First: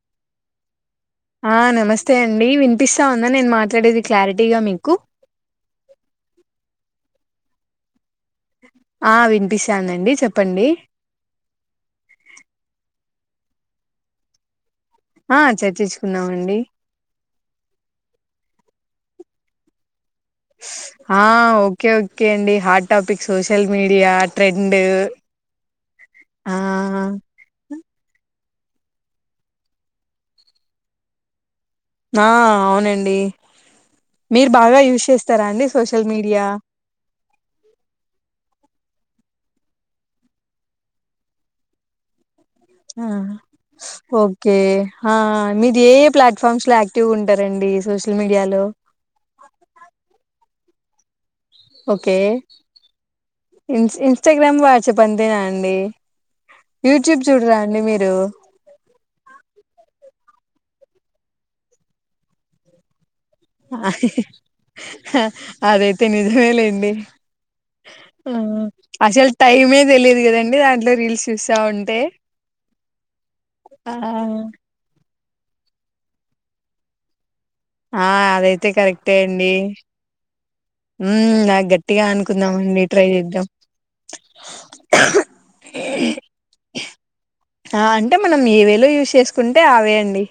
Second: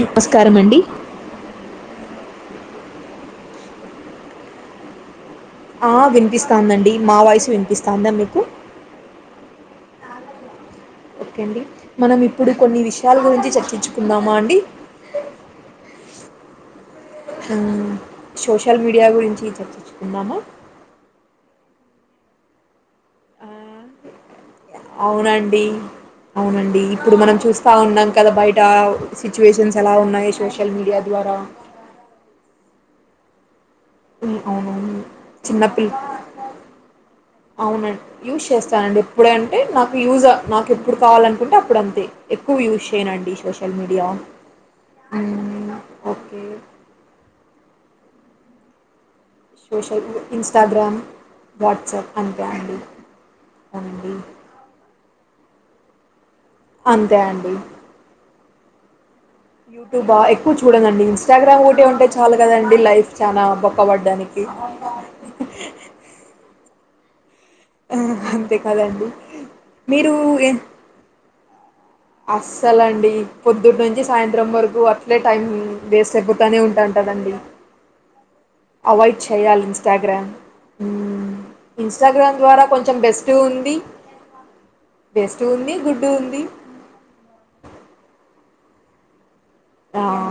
నమస్కారం అండి ఆ నమస్తే అండి వినిపిస్తా ఉందా నేను మాట్లాడేది క్లారిటీగా మీకు ఆ వినిపిస్తాందండి మా వాయిసు వినిపిస్తాందా మీకు ఆ వినిపిస్తాందండి చెప్పండి ఓకే అండి మనం ఇప్పుడు కొన్ని విష్ షయాల గురించి చర్చించుకుందామా అండి. ఆ చర్చిచ్చుకుందామండి. సోషల్ మీడియా గురించి చెర్చిచ్చు ఆ ఓ కే ఓకే అండి హాట్ టాపిక్ ఆ, సోషల్ మీడియా ట్రెండ్ అవునండి. ఆ స్తా ఉన్నాం కదా బయట సిచ్యువేషన్స్ ఎలా ఉన్నాయి సోషల్ మీడియా ద్వారా ఆ అవునండి హ్మ్ మీరు బాగా అవునవును యూజ్ చేస్తారా అండి చిన్నపిల్ల్ సోషల్ మీడియా అవునం యూస్ చేస్తా స్తానండి ఎప్పుడే అంటే నాకు యూజ్ నాకెప్పుడు కావాలనుకుంటే అప్పుడంతే. ఓకే ఆ మ్మ్. మీది ఏ ఏ ఓకే ప్లాట్ఫామ్స్ లో యాక్టివ్ గుంటా రండి సోషల్ మీడియాలో ఇన్స్టాగ్రామ్ వాట్సాప్ ఓకే అంతే అండి ఇన్స్ అవునండి ఇన్స్టాగ్రామ్ వాట్సప్ గాంతేనా అండి యూట్యూబ్ చూడరా అండి మీరు? చూడదండి, ఇన్స్టాగ్రామ్ ఒకటి ఉంటే చాలు కదా అంది లైఫ్ చానా అహహహా బొక్కబడ్డానికి హా అదైతే నిజమే లేండి. అంతే మ్మ్ కదండి అసలు టైమే తెలీదు కదండి దాంట్లో రీల్స్ చూస్సా ఉం అస్సల అండి పొద్దుటి ఆ నుంచి సాయంత్రం వరకు అట్ ట్లే టైం వేస్ట్ అయిపోతానే ఉంటాంటదండి. ఆ అదైతే కరెక్టే అవాయిడ్ అండి. చేయాలి ఇన్స్టాగ్రామ్ మ్మ్ బాగా గట్టిగా ఇన్స్టాగ్రామ్ అనుకుందాం ద్వారా అండి కొంచెం ట్రై బెస్ట్ చేద్దాం. ఉంది బెస్ట్ ఉంది గుడ్ ఉంది ఆ అంటే మనం ఏ వేళ యూజ్ చేస్ కుంటే ఆవే అండి. ఆ,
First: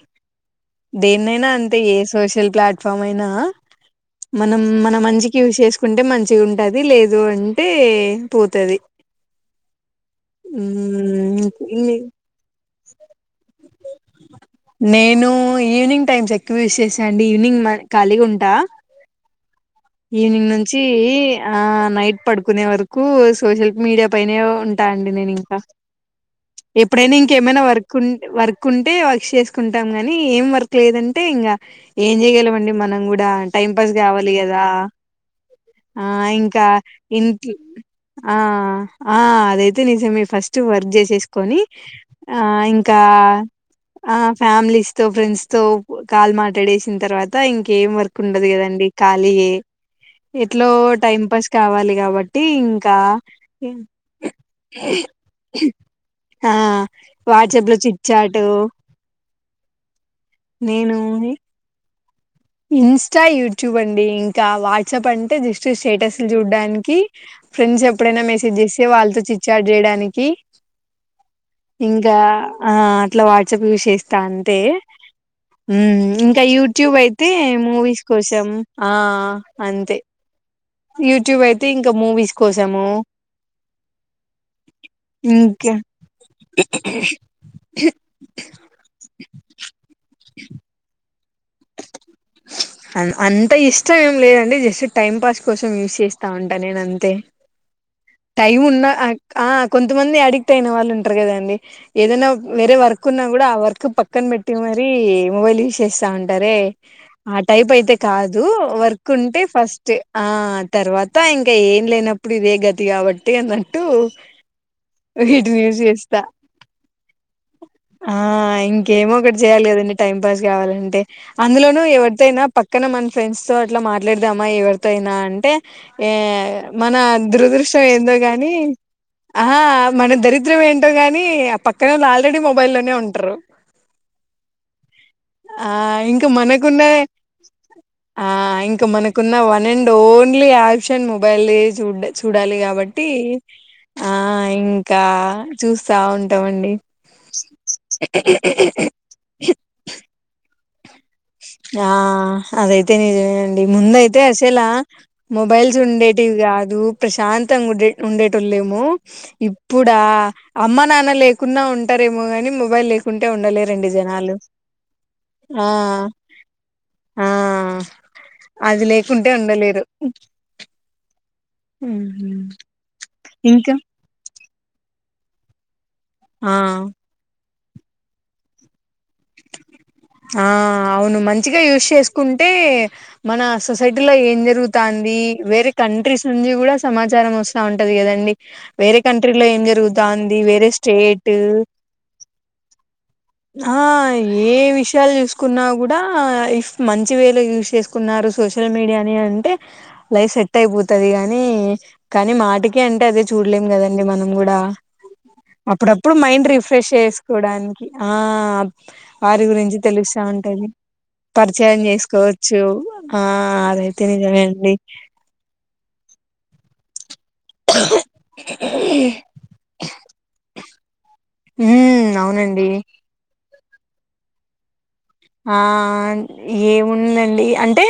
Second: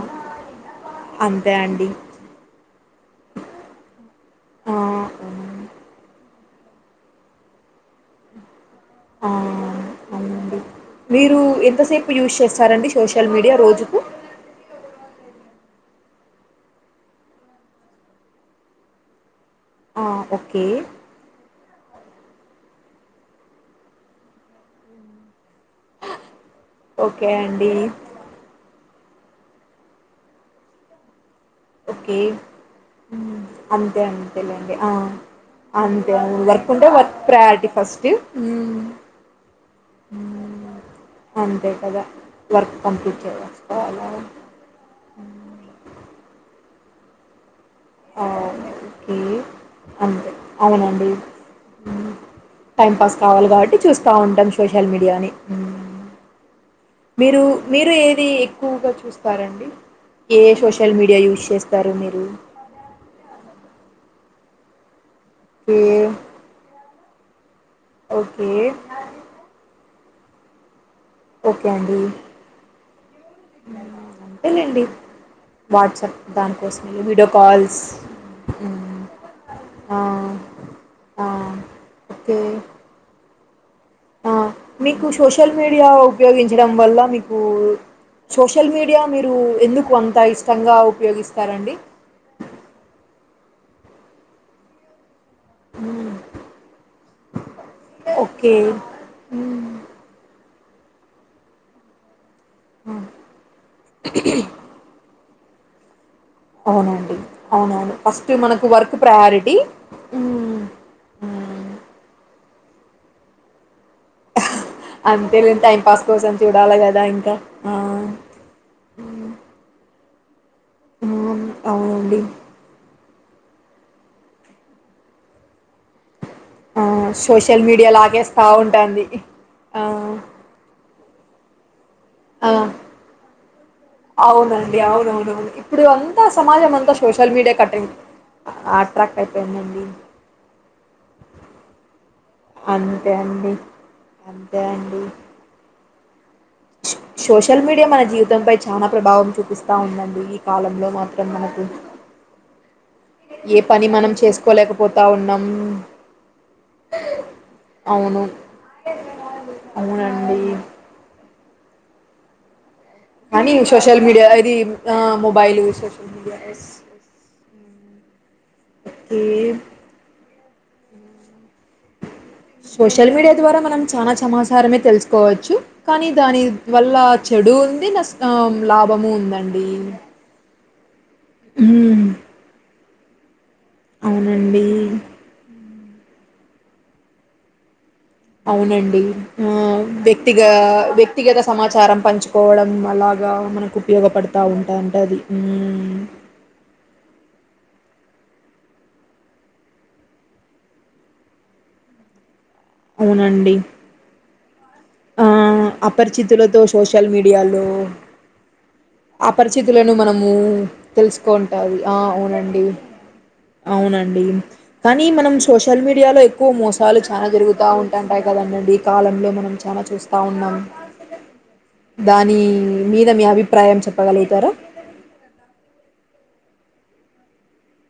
దేన్నైనా అంతే ఏ సోషల్ ప్లాట్ఫామ్ అయినా మనం ఆ మన మంచికి యూస్ చేసుకుంటే మం చిగా ఉంటది లేదు అంటే పోతది. మీరు ఎంత మ్మ్ సేపు యూస్ చేస్తా స్తారండి సోషల్ మీడియా రోజుకు. నేను ఈవినింగ్ టైమ్స్ ఎక్కువ యూస్ చేసాయండి ఈవినింగ్ మ ఖాలీగా ఉంటా ఆ ఈవినింగ్ ఓకే నుంచి ఆ నైట్ పడుకునే వరకు క్కు సోషల్ మీడియా పైనే ఉంటా అండి నేను ఇంకా ఎప్పుడైనా ఓకే ఇంకేమైనా అండి వర్క్ ఉంటే వర్క్ ఉంటే వర్క్ చేసుకుంటాం గానీ ఏం వర్క్ లేదంటే ఇంకా ఏం ఓకే చేయగలమండి మనం కూడా ఉమ్, టైం పాస్ అంతే కావాలి కదా అంతేలేండి ఆ ఆ అంతే అవును ఇంకా వర్క్ ఉంటే వర్క్ ఇంట్లో ప్రయారిటీ ఫస్ట్ ఉమ్, ఆ అదైతే నిజమే ఫస్ట్ ఉమ్, వర్క్ చేసేసుకని అంతే కదా ఆ వర్క్ ఇంకా కంప్లీట్ చేసుకోవాలా ఫ్యామిలీస్ తో ఫ్రెండ్స్ తో కాల్ మాట్లాడేసిన తర్వాత ఇంకా ఏం వర్క్ ఆ, ఉండదు కదండి ఓకే కాలి అ అంతే ఎట్లో అవునండి టైం పాస్ కావాలి ఉమ్, కాబట్టి టైం ఇంకా పాస్ కావాలి కాబట్టి చూస్తూ ఉంటాం సోషల్ మీడియాని ఉమ్. మీరు వాట్సాప్ లో మీరు చిట్ ఏది చాట్ ఎక్కువగా చూస్త సరండి ఏ సోషల్ నేను మీడియా యూజ్ చేస్తారు మీరు అ ఇన్స్టా యూట్యూబ్ అండి ఇంకా వాట్సాప్ అండి ఐతే జస్ట్ ఏ స్టేటస్లు చూడ్డానికి ఫ్రెండ్స్ ఎప్పుడైనా ఓకే మెసేజ్ చేస్తేళ్ళతో చిట్చాట్ చేయడానికి కి ఓకే అండి ఇంకా ఆ అట్లా వాట్సప్ యూస్ చేస్తా అంతే అంతేలేండి వాట్సాప్ ఇంకా యూట్యూబ్ దానికోసమే వీడియో అయితే కాల్స్ మూవీస్ కోసం హ్మ్. ఆ అంతే ఆ ఆ యూట్యూబ్ అయితే ఇంకా మూవీస్ ఓకే కోసము మీకు సోషల్ ఇంక మీడియా ఉపయోగించడం వల్ల మీకు సోషల్ మీడియా మీరు ఎందుకు అంత ఇష్టంగా ఉపయోగిస్త అ అంత అంత ఇష్టం ఏం లేదండి జస్ట్ టైం పాస్ కోసం యూజ్ హ్మ్. చేస్తా ఉంటా నేను అంతే ఓకే టైం ఉన్న ఆ హ్మ్. కొంతమంది అడిగి అయిన వాళ్ళు ఉంటరు కదండి ఏదైనా వేరే ఆ! వర్క్ ఉన్నా కూడా ఆ వర్క్ పక్కన పెట్టి మరి మొబైల్ యూస్ చేస్తా ఉంటా టారే అవునండి ఆ టైప్ అవునవును అయితే ఫస్ట్ కాదు మనకు వర్క్ వర్కుంటే ప్రయారిటీ ఫస్ట్ ఆ హ్మ్ తర్వాత ఇంకా హ్మ్ ఏం లేనప్పుడు ఇప్పుడు ఇదే గతి కాబట్టి అ అంతేలే వీటినియూ టైం పాస్ చేస్తా కోసం చూడాలి కదా ఇంకా ఆ ఇంకేమో హ్మ్ ఒకటి చేయాలి కదండి టైం పాస్ కావాలంటే హ్మ్. అందులోనూ అవునండి ఎవరితేనా పక్కన మన ఫ్రెండ్స్ తో అట్లా మాట్లాడదమ్మా ఎవరితో అయినా అంటే ఏ ఆ మన సోషల్ దురదృష్టం మీడియా ఏందో లాగేస్తా గాని ఉంటుంది ఆహా ఆ మన దరిద్రం ఏంటి గాని అ పక్క ఆ అవునండి అవునవునుడి ఆ ఇంకా మనకున్న అట ఆ ఇంకా అట్రాక్ట్ మనకున్న వన్ అయిపోయిందండి అండ్ ఓన్లీ ఆప్షన్ మొబైల్ చూ చూడాలి కాబట్టి అంతే అండి ఆ అంతే అండి ఇంకా చూసా ఉండి సోషల్ మీడియా మన జీవితంపై చాలా ప్రభావం చూపిస్తా ఉందండి కాలంలో మాత్రం మనకు ఆ అదైతే ఏ నయండి పని ముంద మనం అయితే అసలా చేసుకోలేకపోతా ఉన్నాం మొబైల్స్ ఉండేటివి కాదు ప్రశాంతంగా ఉండే అవును ఉండేటళ్ళులేము ఇప్పుడా అవునండి అమ్మ నాన్న లేకు కున్నా ఉంటారేమో కాని మొబైల్ లే అని సోషల్ మీడియా ఇది మొబైల్ ఆ సోషల్డి ఆ అది ఓకే లేకుంటే ఉండలేరు హ్మ్. సోషల్ మీడియా ద్వారా ఇంకా మనం చాలా సమాచారమే తెలుసు కోజి కానీ దాని ఆ వల్ల చెడూన్ దీన్ వస్తాం లాభము ఉందండి ఆ అవును మంచిగా యూస్ ఉమ్ చేసుకుంటే మనాస్ సొసైటీలో ఏం అవునండి జరుగుతాంది వేరే కంట్రీస్ నుంచి కూడా సమాచారం వస్తా ఉన్ అవునండి ఆ జరుగుతాంది వ్యక్తిగ వేరే స్టేట్ వ్యక్తిగత సమాచారం పంచుకోవడం అలా ఆ ఏ విషయాలు చూసుకున్నా కూడా ఉమ్ ఇఫ్ మంచి వే లో యూస్ చేసు తున్నారు సోషల్ మీడియా అని అంటే లైఫ్ సెట్ అయిపోతాది కానీ కానీ మా టికే అంటే అదే అవునండి చూడలేం కదండి మనం కూడా ఆ అప్పుడప్పుడు మైండ్ అపరిచితులతో రిఫ్రెష్ సోషల్ మీడియాలో చేసుకోవడానికి ఆ వారి గురించి అపరిచితులను తెలుస్తా మనము ఉంటది తెలుసుకుంటాది పరిచయం ఆ చేసుకోవచ్చు అవునండి ఆ అదైతే అవునండి నిజమే అండి కానీ మనం సోషల్ మీడియాలో ఎ కు మోసాలు బా జరుగుతూ ఉంటాంటాయి కదందండి కాలంలో మనం అలా చూస్తా ఉన్నాను ఉమ్ దాని అవునండి మీద మీ అభిప్రాయం చెప్పగలుగుతారా ఆ ఏముందండి అంటే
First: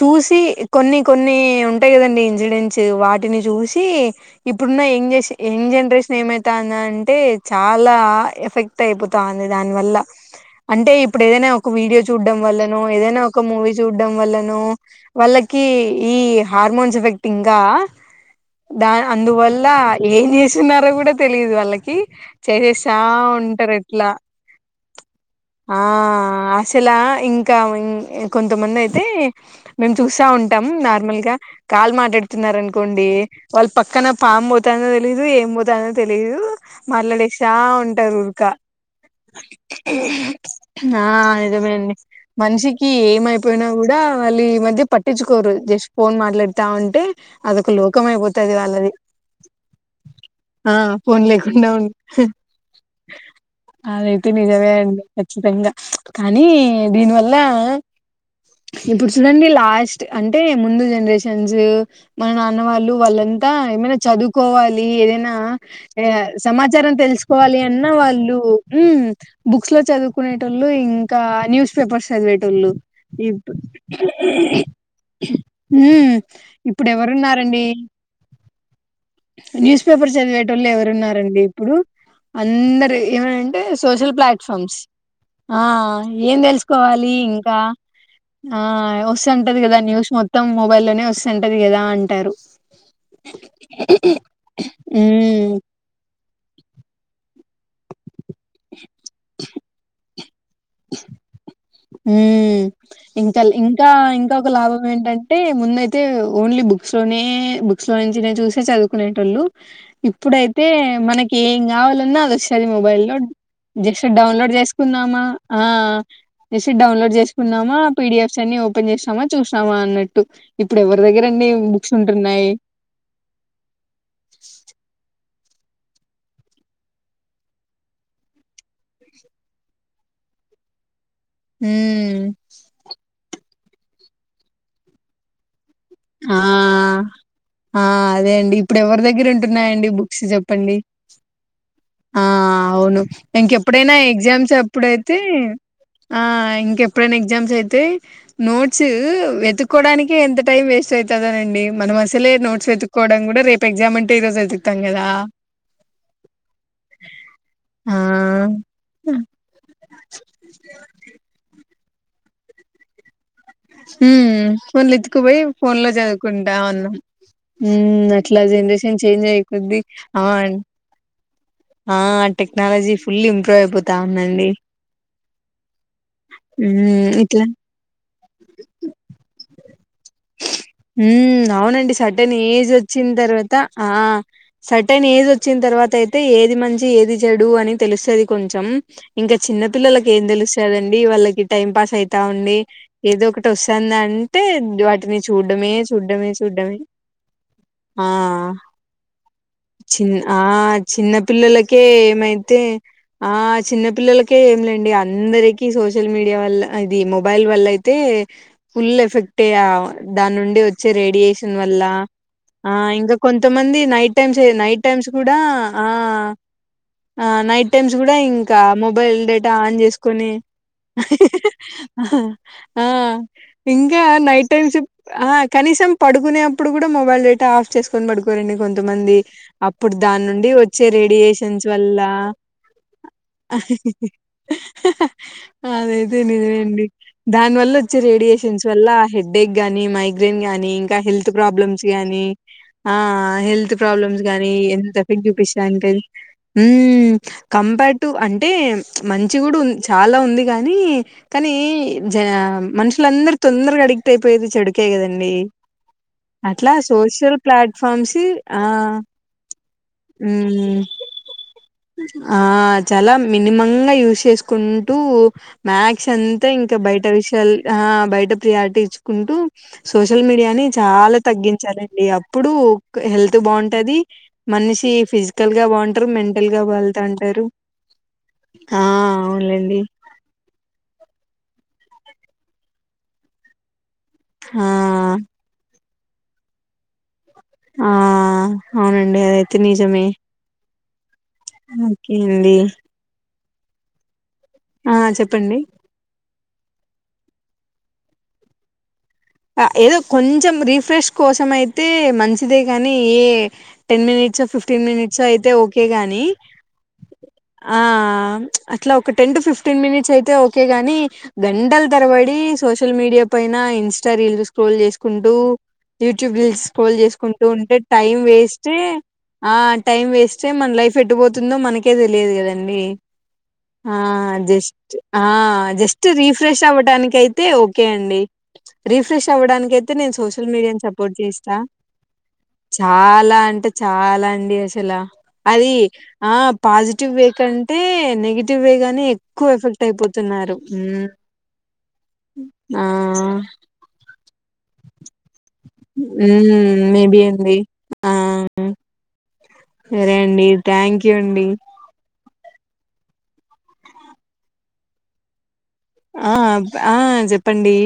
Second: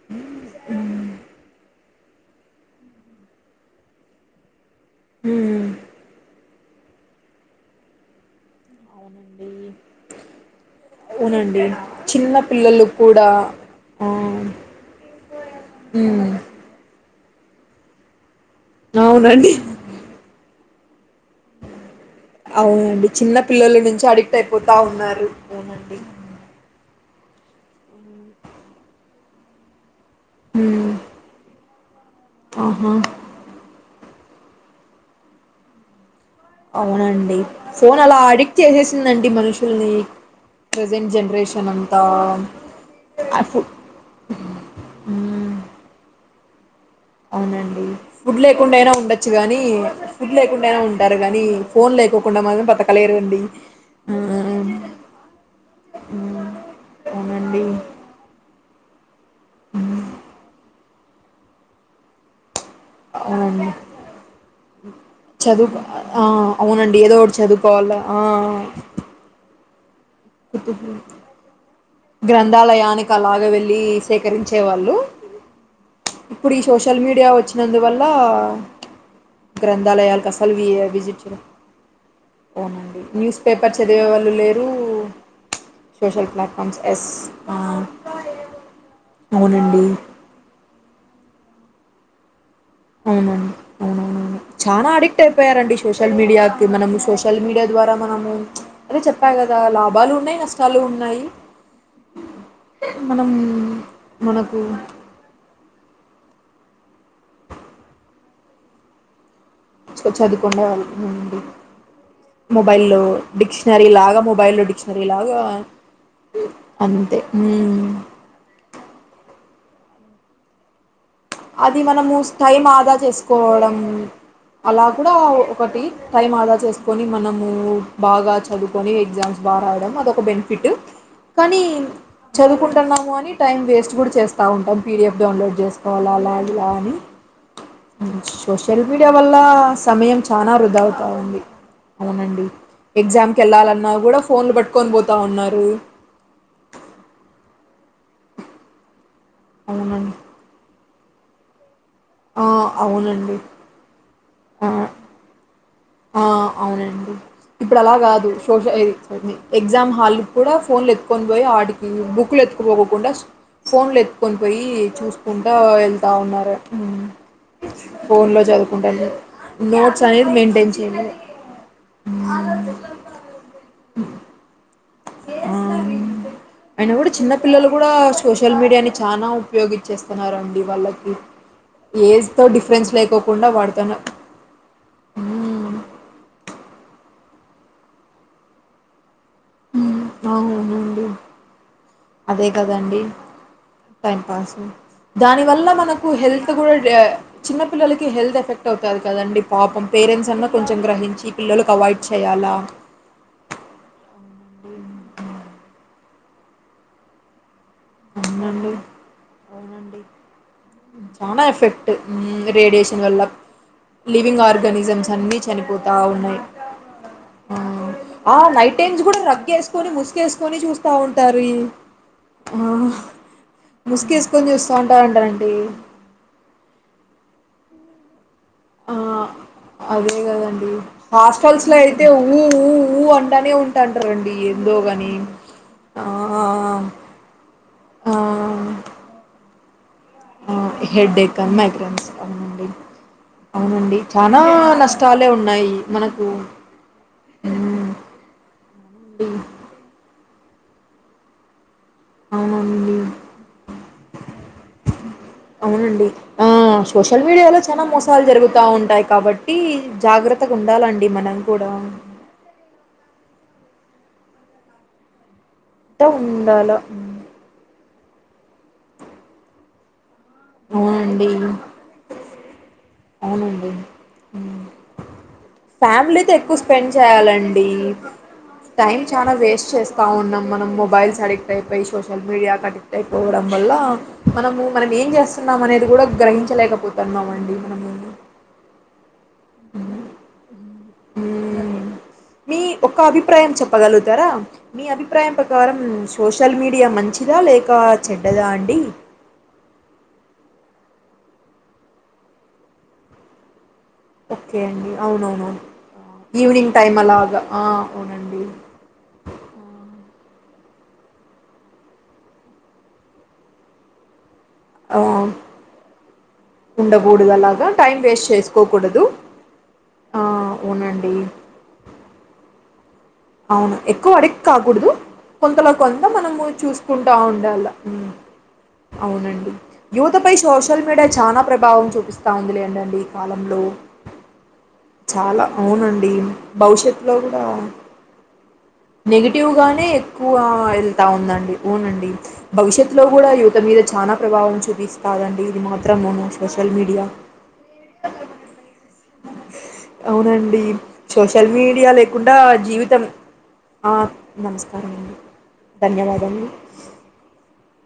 చూసి కొన్ని హ్మ్ కొన్ని ఉంటాయి కదండి ఇన్సిడెంట్స్ వాటిని చూసి ప్పుడున్న యంగ్ యేషి హ్మ్. యంగ్ జనరేషన్ ఏమైతాందంటే చాలా ఎఫెక్ట్ అయిపోతాంది అవునండి దాని వల్ల అంటే ఇప్పుడు ఏదైనా అవునండి ఒక వీడియో చిన్న చూడ్డం వల్లనూ పిల్లలు ఏదైనా కూడా ఒక మూవీ ఆ చూడ్డం వల్లనూ వాళ్ళకి ఈ హ్మ్ హార్మోన్స్ ఎఫెక్ట్ టింగా దా అవునండి అందువల్ల ఏం చేసి తిన్నారో కూడా తెలియదు వాళ్ళకి చేసేస్తా అవునండి చిన్న ఉంటారు పిల్లల నుంచి ఎట్లా అడిక్ట్ అయిపోతా ఉన్నారు మ్మ్ అటి తెలా ఇంకా కొంతమంది అయితే మేం చూసా ఉంటాం హ్మ్ నార్మల్ గా కాల్ మాటాడు ఆహా తిన్నారనుకోండి వాళ్ళు పక్కన పాము పోతాందో తెలీదు ఏం పోతాందో తెలి అవునండి ఫోన్ అలా ఊరికా అడిక్ట్ చేసేసిందండి మనుషుల్ని ఆ ప్రజెంట్ జనరేషన్ నిజమే అండి అంతా మనిషికి ఆ ఫు ఏమయిపోయినా కూడా వాళ్ళు ఈ మధ్య హ్మ్ పట్టిచ్చుకోరు జస్ట్ పో మాట్లాడతావున్ అవునండి ఫుడ్ లేకుండా అయినా ఉండచ్చు గానీ ఫుడ్ లేకుండా ఆ అయినా ఉంటారు ఫోన్ గానీ లేకుండా ఫోన్ ఉ లేకోకుండా మాత్రం బతకలేరు అండి ఉమ్మ్ ఇంగ కానీ దీనివల్ల ఇప్పుడు చూడండి లాస్ట్ హ్మ్ అంటే ముందు జ రేషన్సు మ నా న్న వాళ్ళు వాళ్ళంతా అవునండి ఏమైనా చదువుకోవాలి ఏదైనా చదువు ఆ సమాచారం అవునండి ఏదో ఒకటి తెలుసుకోవాలి అన్న చదువుకోవాల ఆ వాళ్ళు ఉమ్మ్ బు క్స్ లో చదువు కునేటోళ్ళు ఇంకా న్యూస్ పేపర్స్ చదివేటోళ్ళు గ్రంథాలయానికి అలాగ ఇప్పు వెళ్ళి సేకరించే వాళ్ళు ఉమ్మ్‌ ఇప్పుడు ఈ సోషల్ మీడియా ఇప్పుడెవరున్నారండి వచ్చినందువల్ల న్యూస్ పేపర్ గ్రంథాలయాలకు అసలు వి చదివేటోళ్ళు విజిట్ చేయ ఎవరున్నారండి ఇప్పుడు అందరూ అవునండి న్యూస్ ఏమనంటే పేపర్ చదివే సోషల్ వాళ్ళు లేరు ప్లాట్ఫామ్స్ ఆ సోషల్ ఏం తెల్సు ప్లాట్ఫామ్స్ ఎస్ కోవాలి ఆ ఇంకా ఆ వస్తుంటది కదా అవునండి న్యూస్ మొత్తం మొబైల్ లోనే వస్తుంటది ఎదా అంటారు అవునం అవునవునవును చానా అడిక్ట్ ఉమ్ అయిపోయారండి సోషల్ మీడియాకి మనము సోషల్ తల్ మీడియా ద్వారా మనము అదే చెప్పా కదా లాభాలున్నాయి కలు ఉన్నాయి ఉ మనం ఇంకా ఇంకా ఇంకొక మనకు లాభం ఏంటంటే ముందయితే లీ బుక్స్ లోనే బుక్స్ లో నుంచి చూసే చదువుకునేళ్ళు చ- చదువుకునే ఇప్పుడైతే మనకి వాళ్ళండి ఏం కావాలన్నా అది వసారి మొబైల్లో మొబైల్ లో డిక్షనరీ జక్ష లాగా డౌన్లోడ్ మొబైల్లో డిక్షనరీ చేసుకుందామా లాగా ఆ వసి డౌన్లోడ్ అంతే చేసుకున్నామా మ్మ్. పీడఎఫ్స్ అన్ని ఓపెన్ చేసామా చూ అన్నట్టు ఇప్పుడు ఎవరు అది మనము స్టైమ్ ఆదా చేసుకోవడం అలా కూడా ఒకటి టైం ఆదా చేసుకొని మనము బాగా చదువుకొని ఎగ్జామ్స్ బాగా రాయడం అదొక బెనిఫిట్ కానీ ఉమ్ చదువుకుంటున్నాము అని టైం వేస్ట్ కూడా చేస్తా ఉంటాం పీడిఫ్ డౌన్లోడ్ చేస్త ఆ ఆ అదే అండి ఇప్పుడు సోషల్ ఎవరి మీడియా దగ్గర వల్ల ఉంటున్నాయంండి సమయం బుక్స్ చాలా చెప్పండి వృధా అవుతూ ఉంది ఆ అవునండి అవును ఎగ్జామ్కి వెళ్ళాలన్నా ఇంకెప్పుడైనా కూడా ఎగ్జామ్స్ ఫోన్లు పట్టుకొని పోతా ఎప్పుడైతే ఉన్నారు ఆ ఇంకెప్పుడైనా ఎగ్జామ్స్ అయితే నోట్స్ అవునండి వెతుక్కవడానికి ఎంత టైం వే చెబుతాదనండి మనం అసలే ఆ, నోట్స్ వెతుక్కోవడం అవునండి కూడా రేపు ఎగ్జామ్ అంటే ఈ ఆ, తంగదా ఆ అవునండి ఇప్పుడు అలా ఆ కాదు సోష ఎగ్జామ్ హాల్కి కూడా ఫోన్లు ఎత్తుకొని పోయి ఆటి బుక్కులు ఎత్కుపోకకుండా హ్మ్ ఫోన్లు ఎత్తుకుపోయి ఫోన్ లో ఎళ్తా ఉన్నారు. చదువుకుంటా హ్మ్. ఉన్నాంహ్మ్ ఫోన్‌లో అట్లా జనరేషన్ చదువుకుంటాను. చేంజ్ అయిపోద్ది నోట్స్ ఆ అనేది మెయింటైన్ చేయలేదు. ఆ టెక్నాలజీ ఫుల్ ఇంప్రూవ్ అయిపోతా ఉందండి అయిన ఉమ్ కూడా చిన్న ఇట్లా పిల్లలు కూడా సోషల్ మీడియాని చాలా ఉపయోగించేస్తున్నారండి వాళ్ళకి హ్మ్. అవునండి. సర్టెన్ ఏజ్తో ఏజ్ డిఫరెన్స్ ఒచ్చిన లేకోకుండా తర్వాత ఆ! వాడుతున్నారు సర్టెన్ ఏజ్ ఒచ్చిన తర్వాత అయితే ఏది మంచి ఏది చెడు అని తెలుస్తది కొంచెం ఇంకా చిన్న హ్మ్. పిల్లలకి ఏం తెలుస్తాదండి అవునండి. వాళ్ళకి టైం పాస్ అయితా అదే ఉండి కదండీ! ఏదో ఒకటి వస్తుంద టైం అంటే పాస్ వాటిని దాని వల్ల చూడడమే మనకు చూడడమే హెల్త్ చూడడమే కూడా చిన్నపిల్లలకి ఆ హెల్త్ ఎఫెక్ట్ అవుతది కదండి పాపం చిన్న పేరెంట్స్ ఆ అన్నా కొంచెం గ్రహించి పిల్లలకు చిన్నపిల్లలకే అవాయిడ్ చేయాలా ఏమైతే ఆ చిన్నపిల్లల కే ఏం లేండిగ అందరిక్ కి సోషల్ మీడియా వల్ల అది మొబైల్ వల్లయ్ తే అవునండి ఫుల్ ఎఫెక్ ట్టెయ అవునండి దాన్నుండి వచ్చే చానా రేడియేషన్ వల్ల, ఎఫెక్ట్ ఆ రేడియేషన్ ఇంకా వల్ల కొంతమంది night times, living night times organisms కూడా అన్నీ ఆ, చనిపోతా ఉన్నాయి ఆ నైట్ టైమ్స్ గుడ ఆ ఇంకా నైట్ టైమ్స్ మొబైల్ కూడా డేటా ఆన్ రగ్గేసుకొని చేస్కొని ముసుగేసుకొని చూస్తా ఉంటారు ఈ ఆ ఇంకా ముసుగేసుకొని నైట్ టైమ్స్ చూస్తా సిప్ ఆ ఉంటారంటారండి కనీసం పడుకునే అప్పుడు కూడా మొబైల్ డేటా ఆఫ్ చేసుక్కొని బడు కొరండి ఆ కొంతమంది అప్పుడు అదే దాన్నుండి కదండి వచ్చే హాస్టల్స్ రేడియేషన్స్ లో వల్ల, అయితే ఊ ఊ ఊ అంటానే ఉంటాంటారండి ఏందో గాని ఆ అదైతే నిజమండి. న్ వల్ల వచ్చె ఆ రేడియేషన్స్ వల్ల ఆ హెడ్డె గానీ మై గ్రిన్ ఆ గానీ ఇంకా హెడ్ హెల్త్ ఎక్ అని ప్రాబ్లమ్స్ మైగ్రైన్స్ గానీ, అవునండి ఆ హెల్త్ అవునండి ప్రాబ్లమ్స్ చానా గానీ ఎంత ఎఫెక్ట్ నష్టాలే ఉన్నాయి జుపిస్సాంటే, మనకు ఉ మ్ కంపట్టు అంటే చ్ మంచి వుడున్ చాలా ఉంది. గాని కానీ జా అవునండి మనుషులందరు తొందరగా అడిక్ట్ అయిపోయేది చెడుకే కదండి, అవునండి ఆ అట్లా సోషల్ మీడియాలో ప్లాట్ చాలా ఫామ్మ్స్ మోసాలు ఆ, జరుగుతా ఉంటాయి కాబట్టి జాగ్రత్తగా హుం, ఉండాలండి మనం కూడా ఆ చాలా మి న్నిమ్మంగ యూస్ చేసుకుంటూ త మ్యాక్స్ అంతా ఇ ఉండాల య్ ట హ్మ్. విసాల్ ఆ బైట ప్రియారిటీ ఇచ్చుకుంటు సోస్ షల్ మీడియాని చాలా అవునండి తగ్గించాలండి అప్పుడు క్ హెల్త్ అవునండి బావుంటది, మ్ మనిషి ఫిజికల్ గా బావుంట్రరు ఫ్యామిలీతో ఎక్కువ మెంటల్గా స్పెండ్ వాల్తాంటరు, చేయాలండి ఆ టైం చాలా అవునండి. టయ్ పెయ్ సోషల్ మీడియాకి అడిక్ట్ అయిపోవడం వల్ల మనము ఆ మనం ఏం జెస్సన్నమ్ అనేది గుడా గ్రహించలేకపోతన్నం అం. ఆ అవ్ న ండి అదిఐతే నిజమే ఓకే అండి. ప్రయం చెప్పగలువుతారా. మీ అభిప్రాయం చెప్పండి ప్రకారం సోషల్ మీడియా మంచి చిర లేక చెడ్డదా అండి. అ ఏదో కొంచెం రీఫ్రెష్ కోసమైతే మంచిదే గానీ ఏ టెన్ మినిట్సొ, ఓకే ఫిఫ్టీన్ అండి మినిట్సొ అయితే అవునవునవును ఓకే గాని, ఈవినింగ్ టైం అలాగా ఆ అవునండి చ్ అట్ల ఒక టెన్ టు ఫిఫ్టీన్ మినిట్స్ అయితే ఓ కే గాని గంటల్ తరబడి సోషల్ మీడియా పైన ఇన్స్ స రీల్ జుస్ ర్రోల్ ఆ, చేసుకుంటూ టుబ్రిల్స్ కోల్ ఉండకూడదు చేసుకుంటూ అలాగా ఉంటే టైం వేస్ట్ వేస్టే, చేసుకోకూడదు ఆ టైం ఆ వేస్టే మన లైఫ్ అవునండి ఎట్టుపోతుందో మనకే తెలియదు కద డి అవును ఆ ఎక్కువ అడిక్ట్ కాకూడదు జస్ట్ ఆ కొంతలో కొంత జస్ట్ మనము రీఫ్రెష్ చూసుకుంటా అవ్వటానికి అయితే ఉండాల ఓకే ఉమ్, అండి రిఫ్రెష్ అవునండి అవ్వడానికి అయితే నేను యువతపై సోషల్ మీడియాని మీడియా సపోర్ట్ చాలా చేస్తా ప్రభావం చూపిస్తా ఉందిలేండి అండి ఈ చాలా కాలంలో అంటే చాలా అండి అసలు చాలా అది అవునండి ఆ పాజిటివ్ వే కంటే నెగిటివ్ వే గాని నెగటివ్ ఎక్కువ ఎఫెక్ట్ గానే ఎక్కువ అయిపోతున్నారు వెళ్తా మ్మ్ ఉందండి అవునండి ఆ భవిష్యత్తు లో కూడా యువత మీద చాన ప్రభావం చూపిస్తాదండి మాత్రం ఉన్ సోషల్ మ్మ్ మీడియా మేబి అండి ఆ సరే అండి అవునండి థ్యాంక్ యూ అండి సోషల్ మీడియా లేకుం త జీవితం ఆ నమస్కారం అండి ఆ ధన్యవాదములు ఆ చెప్పండి